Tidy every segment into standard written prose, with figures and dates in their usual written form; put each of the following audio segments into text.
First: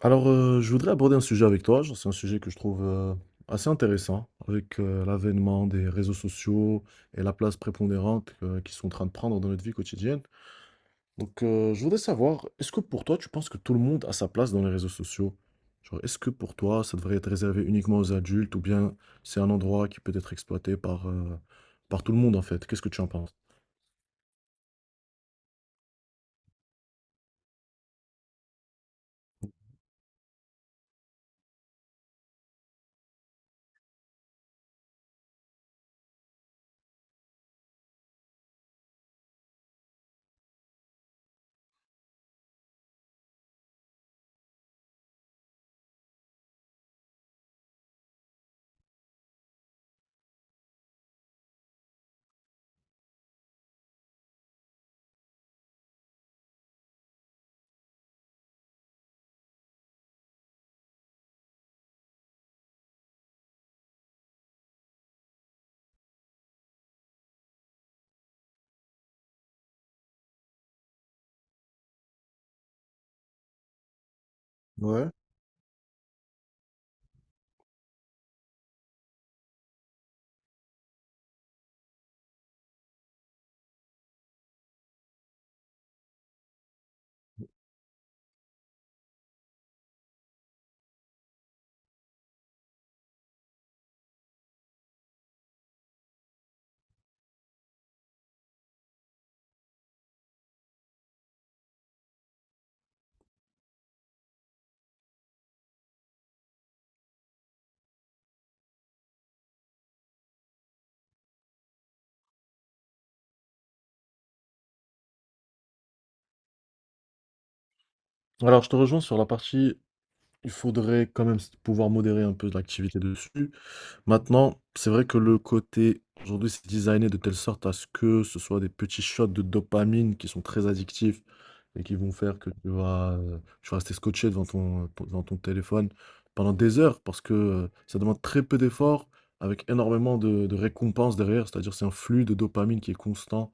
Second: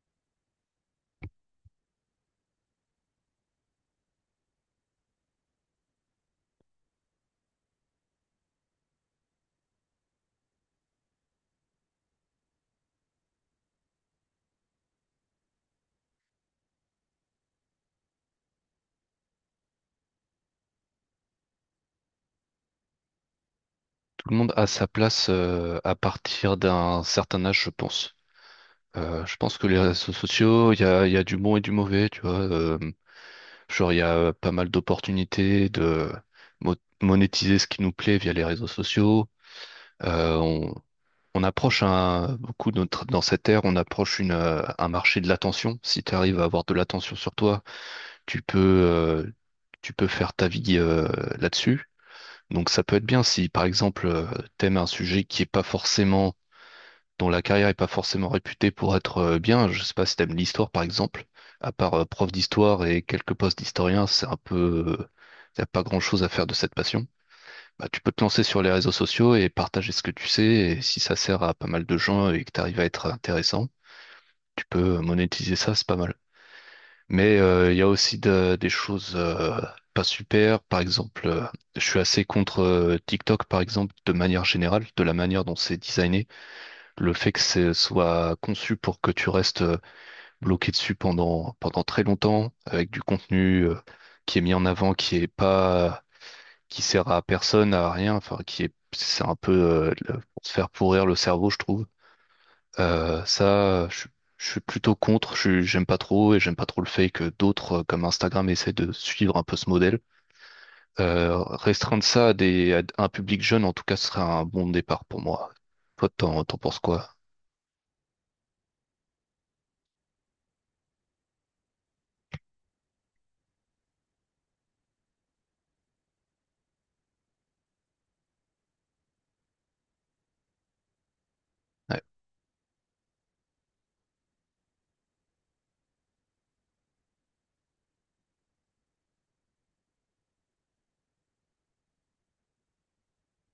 Je voudrais aborder un sujet avec toi. Genre, c'est un sujet que je trouve assez intéressant avec l'avènement des réseaux sociaux et la place prépondérante qu'ils sont en train de prendre dans notre vie quotidienne. Je voudrais savoir, est-ce que pour toi, tu penses que tout le monde a sa place dans les réseaux sociaux? Genre, est-ce que pour toi, ça devrait être réservé uniquement aux adultes ou bien c'est un endroit qui peut être exploité par par tout le monde en fait? Qu'est-ce que tu en penses? Tout le monde a sa place à partir d'un certain âge, je pense. Je pense que les réseaux sociaux, il y a du bon et du mauvais, tu vois. Genre, il y a pas mal d'opportunités de mo- monétiser ce qui nous plaît via les réseaux sociaux. Euh, on, on approche dans cette ère, on approche un marché de l'attention. Si tu arrives à avoir de l'attention sur toi, tu peux, euh, tu peux faire ta vie là-dessus. Donc ça peut être bien si par exemple t'aimes un sujet qui est pas forcément dont la carrière est pas forcément réputée pour être bien. Je sais pas si t'aimes l'histoire, par exemple. À part prof d'histoire et quelques postes d'historien, c'est un peu, y a pas grand-chose à faire de cette passion. Bah, tu peux te lancer sur les réseaux sociaux et partager ce que tu sais. Et si ça sert à pas mal de gens et que tu arrives à être intéressant, tu peux Ouais. monétiser ça, c'est pas mal. Mais il y a aussi des choses pas super. Par exemple, je suis assez contre TikTok, par exemple, de manière générale, de la manière dont c'est designé. Le fait que ce soit conçu pour que tu restes bloqué dessus pendant très longtemps, avec du contenu qui est mis en avant, qui est pas, qui sert à personne, à rien, enfin, qui est, c'est un peu pour se faire pourrir le cerveau, je trouve. Euh, ça, je, je suis plutôt contre, j'aime pas trop et j'aime pas trop le fait que d'autres, comme Instagram, essaient de suivre un peu ce modèle. Restreindre ça à, des, à un public jeune, en tout cas, ce serait un bon départ pour moi. Toi, t'en penses quoi? Alors, je te rejoins sur la partie, il faudrait quand même pouvoir modérer un peu l'activité dessus. Maintenant, c'est vrai que le côté, aujourd'hui, c'est designé de telle sorte à ce que ce soit des petits shots de dopamine qui sont très addictifs et qui Ouais, vont faire que tu vas rester scotché devant devant ton téléphone pendant des heures parce que ça demande très peu d'efforts avec énormément de récompenses derrière. C'est-à-dire, c'est un flux de dopamine qui est constant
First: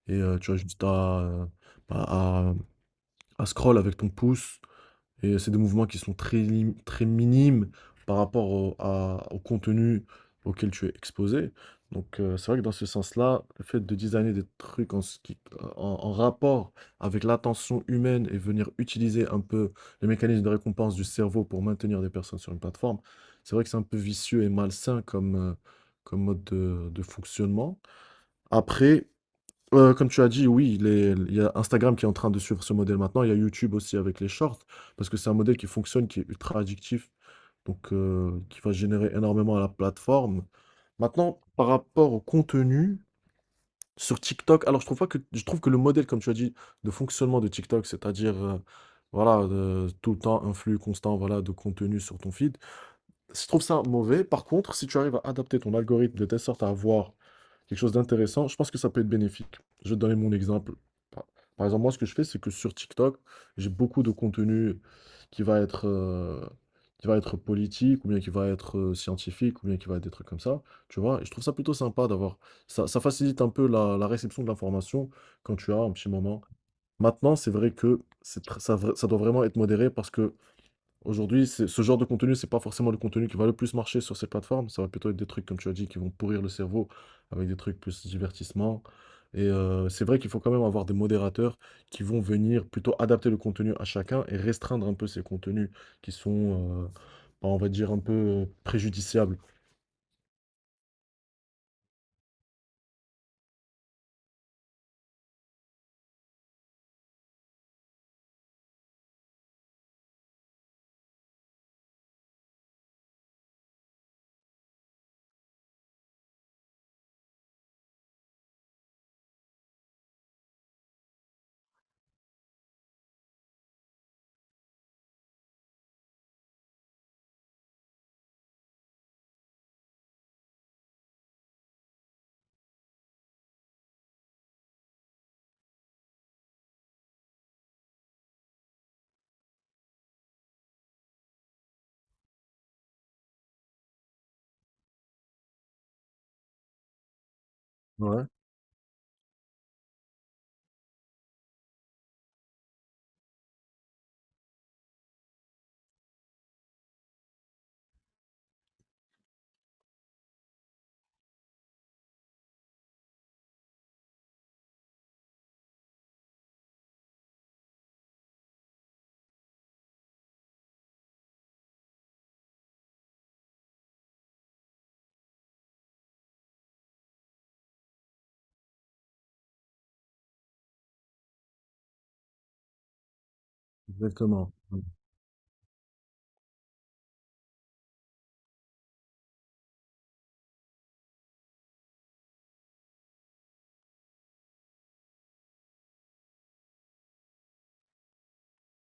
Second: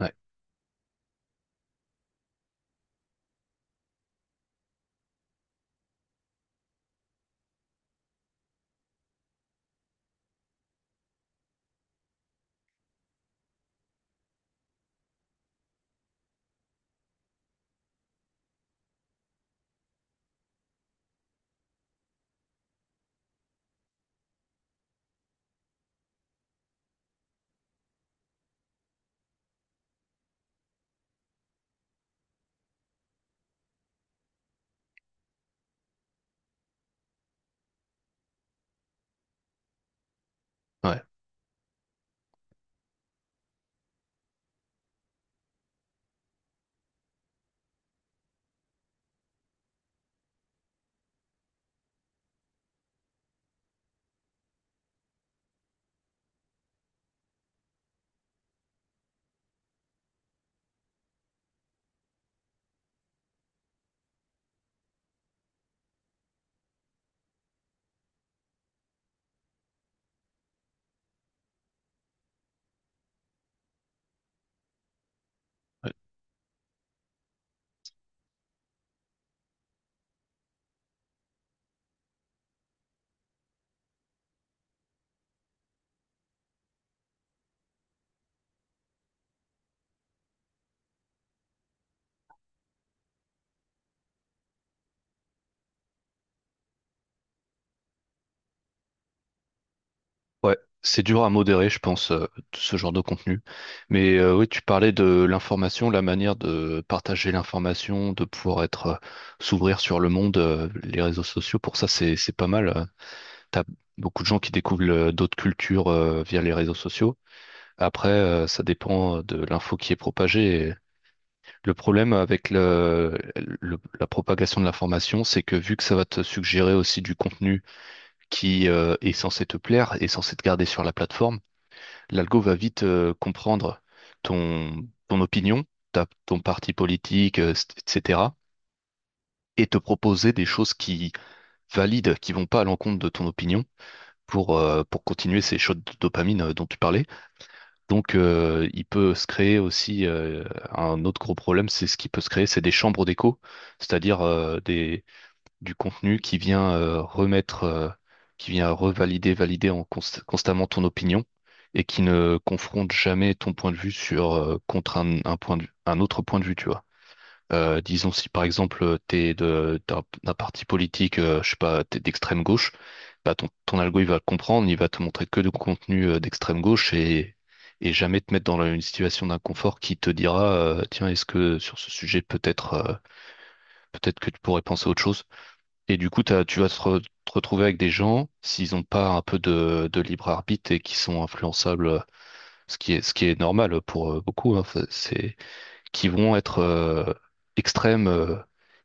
ouais, tu as juste bah, à, à scroll avec ton pouce et c'est des mouvements qui sont très minimes par rapport au contenu auquel tu es exposé. C'est vrai que dans ce sens-là, le fait de designer des trucs en, ce qui- en- en rapport avec l'attention humaine et venir utiliser un peu les mécanismes de récompense du cerveau pour maintenir des personnes sur une plateforme, c'est vrai que c'est un peu vicieux et malsain comme mode de fonctionnement. Après, Comme tu as dit, oui, il y a Instagram qui est en train de suivre ce modèle maintenant. Il y a YouTube aussi avec les shorts, parce que c'est un modèle qui fonctionne, qui est ultra addictif, qui va générer énormément à la plateforme. ouais, Maintenant, par rapport au contenu sur TikTok, alors je trouve pas que je trouve que le modèle, comme tu as dit, de fonctionnement de TikTok, c'est-à-dire voilà, tout le temps un flux constant, voilà, de contenu sur ton feed. Je trouve ça mauvais. Par contre, si tu arrives à adapter ton algorithme de telle sorte à avoir quelque chose d'intéressant, je pense que ça peut être bénéfique. Je vais te donner mon exemple. Par par exemple, moi, ce que je fais, c'est que sur TikTok, j'ai beaucoup de contenu qui va être, euh, qui va être politique, ou bien qui va être scientifique, ou bien qui va être des trucs comme ça. Tu vois, et je trouve ça plutôt sympa d'avoir. Ça facilite un peu la réception de l'information quand tu as ouais. un petit moment. Maintenant, c'est vrai que c'est tr- ça, vra- ça doit vraiment être modéré parce que Aujourd'hui, c'est ce genre de contenu, c'est pas forcément le contenu qui va le plus marcher sur ces plateformes. Ça va plutôt être des trucs, comme tu as dit, qui vont pourrir le cerveau avec des trucs plus divertissement. C'est vrai qu'il faut quand même avoir des modérateurs qui vont venir plutôt adapter le contenu à chacun et restreindre un peu ces contenus qui sont, euh, on va dire, un peu préjudiciables. Ouais, c'est dur à modérer, je pense, ce genre de contenu. Mais oui, tu parlais de l'information, la manière de partager l'information, de pouvoir être, s'ouvrir sur le monde, les réseaux sociaux. Pour ça, c'est pas mal. T'as beaucoup de gens qui découvrent d'autres cultures via les réseaux sociaux. Après, ça dépend de l'info qui est propagée. Et le problème avec la propagation de l'information, c'est que vu que ça va te suggérer aussi du contenu qui est censé te plaire, est censé te garder sur la plateforme, l'algo va vite comprendre ton opinion, ton parti politique, etc., et te proposer des choses qui valident, qui vont pas à l'encontre de ton opinion, pour continuer ces shots de dopamine dont tu parlais. Donc, Ouais, il peut se créer aussi un autre gros problème, c'est ce qui peut se créer, c'est des chambres d'écho, c'est-à-dire du contenu qui vient qui vient valider en constamment ton opinion et qui ne confronte jamais ton point de vue sur contre un un autre point de vue, tu vois. Disons si par exemple t'es de d'un d'un parti politique, je sais pas, t'es d'extrême gauche, bah ton algo il va le comprendre, il va te montrer que du contenu d'extrême gauche et jamais te mettre dans une situation d'inconfort qui te dira tiens, est-ce que sur ce sujet peut-être peut-être que tu exactement. pourrais penser à autre chose. Et du coup tu vas te retrouver avec des gens s'ils ont pas un peu de libre arbitre et qui sont influençables, ce qui est normal pour beaucoup, hein, c'est qui vont être extrêmes,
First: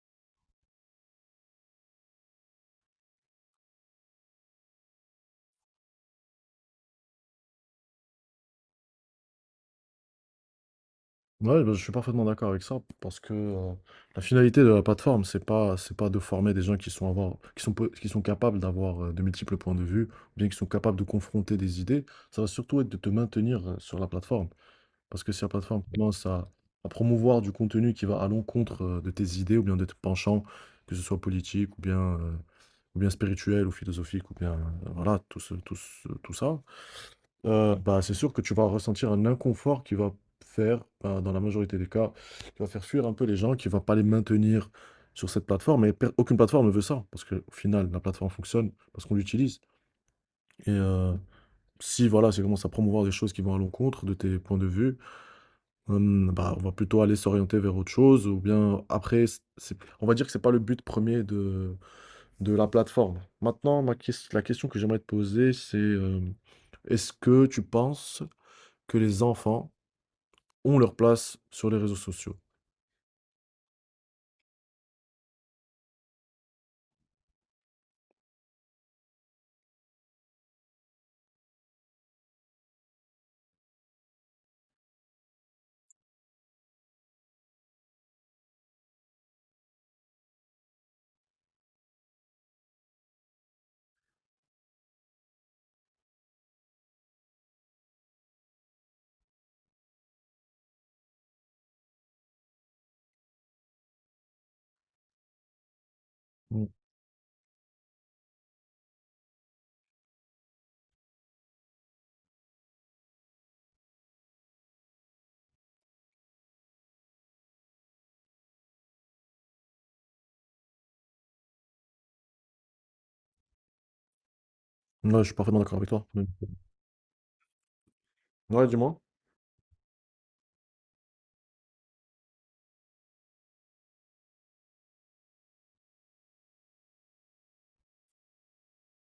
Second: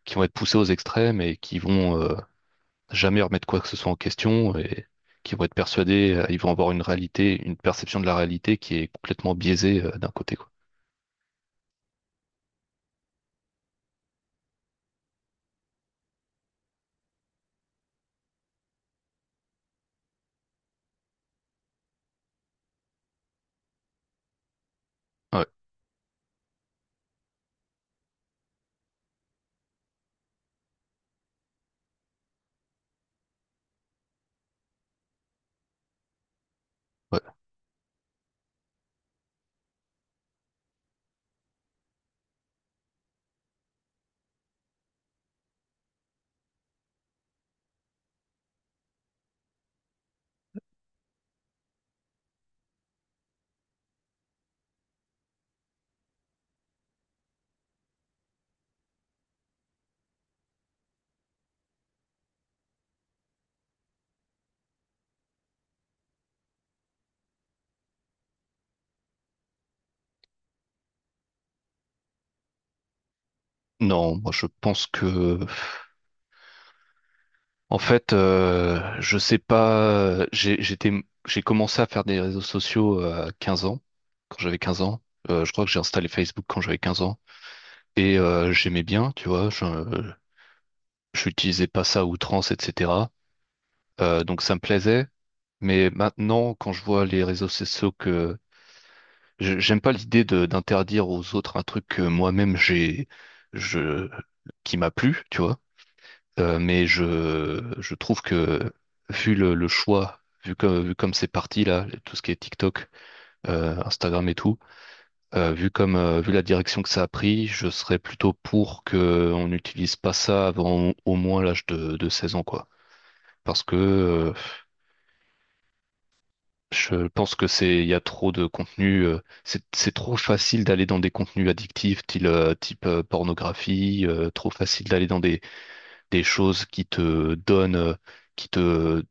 qui vont être poussés aux extrêmes et qui vont jamais remettre quoi que ce soit en question et qui vont être persuadés, ils vont avoir une réalité, une perception de la réalité qui est complètement biaisée d'un côté, quoi. Ouais, bah, je suis parfaitement d'accord avec ça, parce que la finalité de la plateforme, c'est pas de former des gens qui sont, avoir, qui sont, peu- qui sont capables d'avoir de multiples points de vue, ou bien qui sont capables de confronter des idées. Ça va surtout être de te maintenir sur la plateforme. Parce que si Ouais, la plateforme à promouvoir du contenu qui va à l'encontre de tes idées, ou bien de tes penchants, que ce soit politique, ou bien spirituel, ou philosophique, ou bien voilà, tout ça, ouais. Bah, c'est sûr que tu vas ressentir un inconfort qui va faire, bah, dans la majorité des cas, qui va faire fuir un peu les gens, qui va pas les maintenir sur cette plateforme. Et aucune plateforme ne veut ça, parce qu'au final, la plateforme fonctionne parce qu'on l'utilise. Et euh, Si voilà, ça commence à promouvoir des choses qui vont à l'encontre de tes points de vue, bah, on va plutôt aller s'orienter vers autre chose, ou bien après, on va dire que c'est pas le but premier de la plateforme. Maintenant, la question que j'aimerais te poser, c'est est-ce que tu penses que les enfants ont leur place sur les réseaux sociaux. Non, moi je pense que, en fait, je sais pas, j'ai commencé à faire des réseaux sociaux à 15 ans, quand j'avais 15 ans. Je crois que j'ai installé Facebook quand j'avais 15 ans. Et j'aimais bien, tu vois, j'utilisais pas ça à outrance, etc. Donc ça me plaisait, mais maintenant, quand je vois les réseaux sociaux que j'aime pas l'idée de d'interdire aux autres un truc que moi-même j'ai je qui m'a plu, tu vois. Euh, Mmh. mais je je trouve que vu le choix, vu comme c'est parti là, tout ce qui est TikTok, Instagram et tout, vu la direction que ça a pris, je serais plutôt pour que on n'utilise pas ça avant au moins l'âge de 16 ans, quoi. Parce que Ouais, je suis parfaitement d'accord avec toi. Mmh. je pense que c'est, il y a trop de Ouais, dis-moi? contenu, c'est trop facile d'aller dans des contenus addictifs, type, pornographie, trop facile d'aller dans des choses qui te donnent, qui te,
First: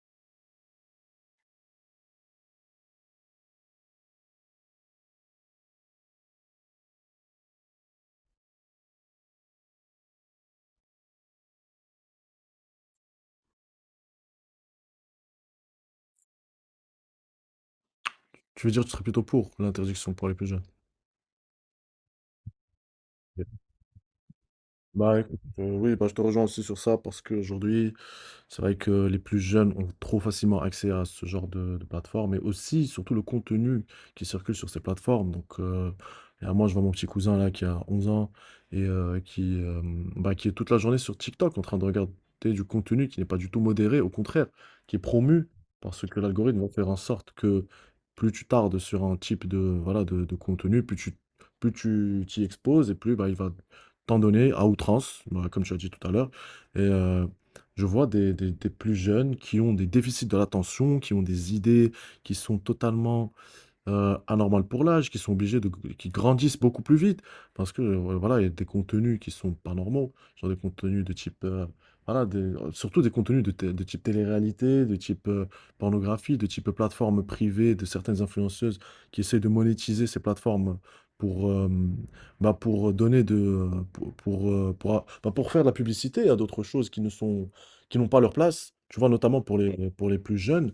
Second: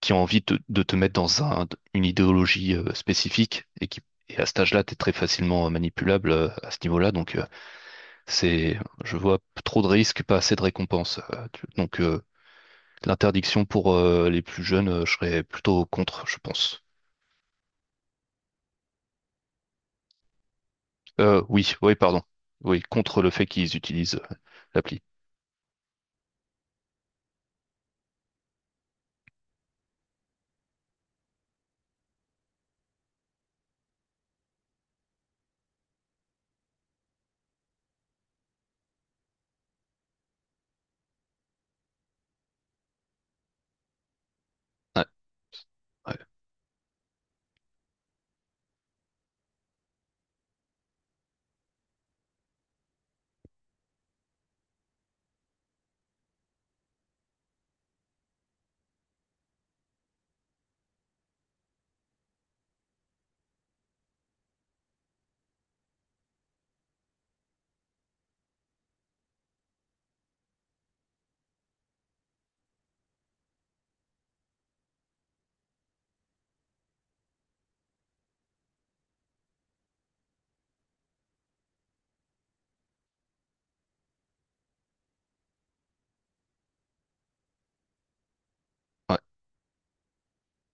qui ont envie de te mettre dans une idéologie spécifique et à cet âge-là, t'es très facilement manipulable à ce niveau-là. Donc, c'est, je vois trop de risques, pas assez de récompenses. L'interdiction pour les plus jeunes, je serais plutôt contre, je pense. Tu veux dire que tu serais plutôt pour l'interdiction pour les plus jeunes? Oui, oui, pardon. Oui, contre le fait Yeah. qu'ils utilisent l'appli. Bah écoute, oui, bah, je te rejoins aussi sur ça parce qu'aujourd'hui c'est vrai que les plus jeunes ont trop facilement accès à ce genre de plateforme mais aussi, surtout, le contenu qui circule sur ces plateformes. Là, moi, je vois mon petit cousin là qui a 11 ans et euh, qui, euh, qui est toute la journée sur TikTok en train de regarder du contenu qui n'est pas du tout modéré, au contraire, qui est Ouais, promu parce ouais, que l'algorithme va faire en sorte que plus tu tardes sur un type de contenu, plus tu t'y exposes et plus bah, il va t'en donner à outrance, bah, comme tu as dit tout à l'heure. Et, euh, je vois des plus jeunes qui ont des déficits de l'attention, qui ont des idées qui sont totalement anormal pour l'âge, qui sont obligés de, qui grandissent beaucoup plus vite, parce que voilà, il y a des contenus qui sont pas normaux, genre des contenus de type, voilà, des- surtout des contenus de type télé-réalité, de type pornographie, de type plateforme privée de certaines influenceuses qui essaient de monétiser ces plateformes pour, bah, pour donner de, pour bah, pour faire de la publicité à d'autres choses qui ne sont, qui n'ont pas leur place. Tu vois, ouais, notamment pour pour les plus jeunes,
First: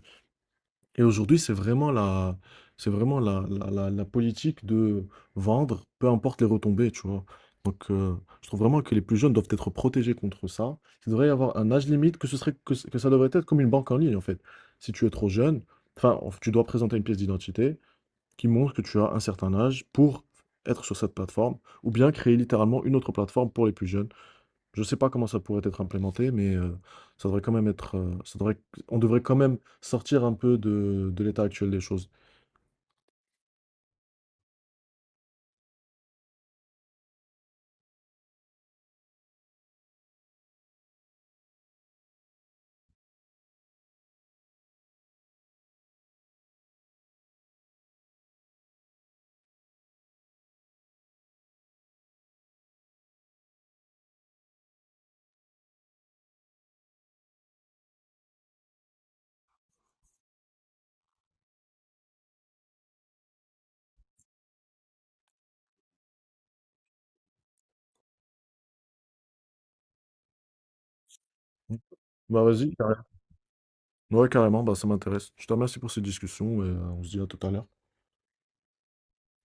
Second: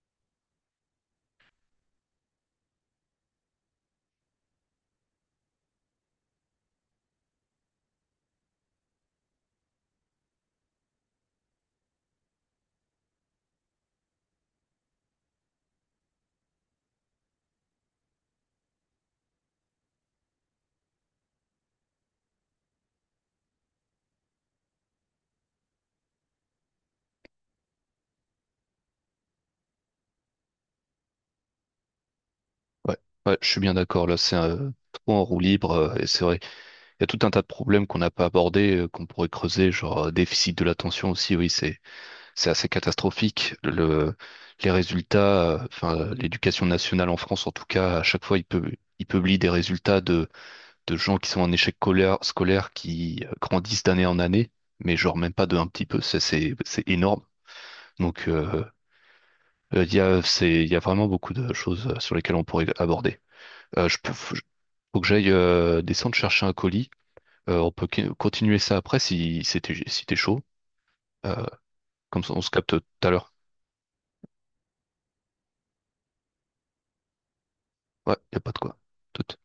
et aujourd'hui, c'est vraiment la politique de vendre, peu importe les retombées, tu vois. Donc, euh, je trouve vraiment que les plus jeunes doivent être protégés contre ça. Il devrait y avoir un âge limite, que ce serait, que, ce- que ça devrait être comme une banque en ligne, en fait. Si tu es trop jeune, tu dois présenter une pièce d'identité qui montre que tu as un certain âge pour être sur cette plateforme, ou bien créer littéralement une autre plateforme pour les plus jeunes. Je sais pas comment ça pourrait être implémenté, ça devrait quand même être, ça devrait on devrait quand même sortir un peu de l'état actuel des choses. ouais, ouais, je suis bien d'accord. Là, c'est trop en roue libre. Et c'est vrai, il y a tout un tas de problèmes qu'on n'a pas abordés, qu'on pourrait creuser, genre déficit de l'attention aussi. Oui, c'est assez catastrophique. Les résultats, l'éducation nationale en France, en tout cas, à chaque fois, il peut. Il publie des résultats de gens qui sont en échec scolaire, scolaire qui grandissent d'année en année, mais genre même pas de un petit peu, c'est énorme. Donc, il y a vraiment beaucoup de choses sur lesquelles on pourrait aborder. Euh, je peux, faut, Faut que j'aille descendre chercher un colis. On peut continuer ça après si, si t'es chaud. Euh, Comme ça, on Bah, se capte vas-y, carrément. tout à l'heure. Ouais, carrément, bah, ça m'intéresse. Je te remercie pour cette discussion et on se dit à tout à l'heure. Ouais, y a pas de quoi. Tout-